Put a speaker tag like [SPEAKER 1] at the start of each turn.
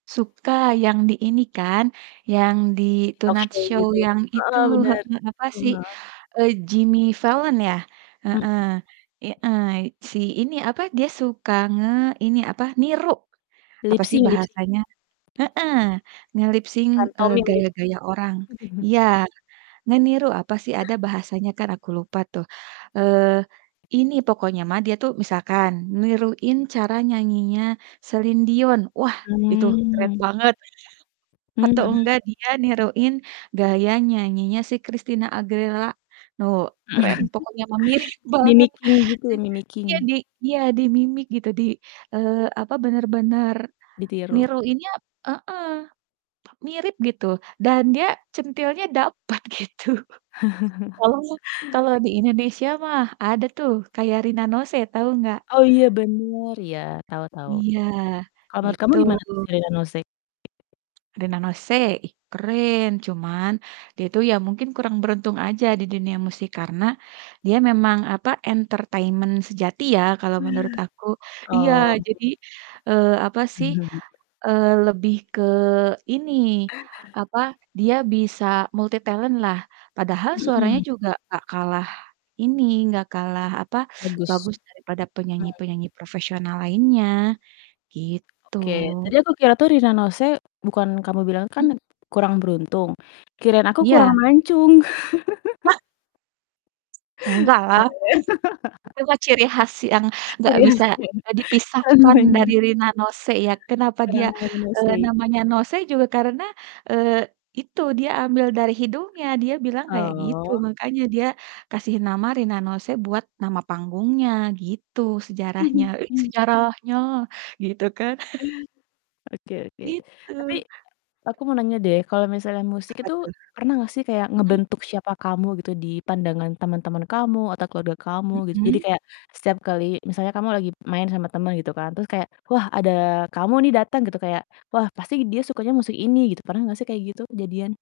[SPEAKER 1] Suka yang di ini kan, yang di
[SPEAKER 2] Di
[SPEAKER 1] Tonight
[SPEAKER 2] talkshow
[SPEAKER 1] Show
[SPEAKER 2] gitu.
[SPEAKER 1] yang itu
[SPEAKER 2] Heeh, bener.
[SPEAKER 1] heeh, apa
[SPEAKER 2] Mhm,
[SPEAKER 1] sih,
[SPEAKER 2] heeh.
[SPEAKER 1] eee, Jimmy Fallon ya, heeh.
[SPEAKER 2] Mhm.
[SPEAKER 1] I ai si ini apa dia suka ngeini apa, niru apa
[SPEAKER 2] Lip
[SPEAKER 1] sih
[SPEAKER 2] sync lip sync.
[SPEAKER 1] bahasanya heeh, nge-lip sync, eee,
[SPEAKER 2] Pantomim gitu?
[SPEAKER 1] gaya-gaya orang. Iya, ngeniru apa sih ada bahasanya kan aku lupa tuh, eee, ini pokoknya mah dia tuh misalkan niruin cara nyanyinya Celine Dion, wah itu keren
[SPEAKER 2] Mmm.
[SPEAKER 1] banget.
[SPEAKER 2] Mmm,
[SPEAKER 1] Atau
[SPEAKER 2] hmm.
[SPEAKER 1] enggak dia niruin gaya nyanyinya si Christina Aguilera, oh keren pokoknya mah mirip banget.
[SPEAKER 2] Mimicking gitu ya,
[SPEAKER 1] Eee. Iya
[SPEAKER 2] mimicking.
[SPEAKER 1] di iya di mimik gitu di eee, apa, bener-bener
[SPEAKER 2] Ditiru?
[SPEAKER 1] niruinnya heeh, mirip gitu, dan dia centilnya dapet gitu. Oh, kalau di Indonesia mah, ada tuh kayak Rina Nose, tahu gak?
[SPEAKER 2] Oh iya bener ya, tau tau.
[SPEAKER 1] Iya,
[SPEAKER 2] Kalau menurut kamu
[SPEAKER 1] itu.
[SPEAKER 2] gimana tuh si Rina Nose?
[SPEAKER 1] Rina Nose ih keren. Cuman, dia itu ya mungkin kurang beruntung aja di dunia musik, karena dia memang apa, entertainment sejati ya kalau menurut aku. Iya,
[SPEAKER 2] Oh
[SPEAKER 1] jadi, eee, apa
[SPEAKER 2] iya. [unintelligible]
[SPEAKER 1] sih, eee, lebih ke ini apa, dia bisa multitalent lah, padahal suaranya
[SPEAKER 2] Mhm.
[SPEAKER 1] juga gak kalah ini, gak kalah apa,
[SPEAKER 2] Bagus,
[SPEAKER 1] bagus
[SPEAKER 2] hmm.
[SPEAKER 1] dari pada penyanyi-penyanyi profesional lainnya, gitu.
[SPEAKER 2] Oke, tadi aku kira tuh Rina Nose bukan kamu bilang kan
[SPEAKER 1] Mmm.
[SPEAKER 2] kurang beruntung, kirain aku kurang
[SPEAKER 1] Iya.
[SPEAKER 2] mancung. Iya
[SPEAKER 1] Enggaklah huf
[SPEAKER 2] ya.
[SPEAKER 1] itu mah ciri khas yang gak
[SPEAKER 2] Ciri khas
[SPEAKER 1] bisa,
[SPEAKER 2] dia,
[SPEAKER 1] eee, dipisahkan
[SPEAKER 2] namanya.
[SPEAKER 1] dari Rina Nose ya. Kenapa
[SPEAKER 2] Karena
[SPEAKER 1] dia,
[SPEAKER 2] namanya
[SPEAKER 1] eee,
[SPEAKER 2] Nose.
[SPEAKER 1] namanya Nose juga karena, eee, itu dia ambil dari hidungnya, dia bilang kayak gitu.
[SPEAKER 2] Oh.
[SPEAKER 1] Makanya dia kasih nama Rina Nose buat nama panggungnya, gitu sejarahnya.
[SPEAKER 2] Mhm,
[SPEAKER 1] Eh
[SPEAKER 2] mmm.
[SPEAKER 1] sejarahnya, gitu kan.
[SPEAKER 2] Oke oke, tapi
[SPEAKER 1] Gitu.
[SPEAKER 2] aku mau nanya deh kalau misalnya musik
[SPEAKER 1] Apa
[SPEAKER 2] itu
[SPEAKER 1] tuh?
[SPEAKER 2] pernah gak sih kayak
[SPEAKER 1] Mhm.
[SPEAKER 2] ngebentuk siapa kamu gitu, di pandangan teman-teman kamu, atau keluarga kamu gitu? Jadi
[SPEAKER 1] Mhm.
[SPEAKER 2] kayak setiap kali misalnya kamu lagi main sama temen gitu kan terus kayak, "Wah, ada kamu nih dateng," gitu kayak, "Wah pasti dia sukanya musik ini," gitu. Pernah gak sih kayak gitu kejadian?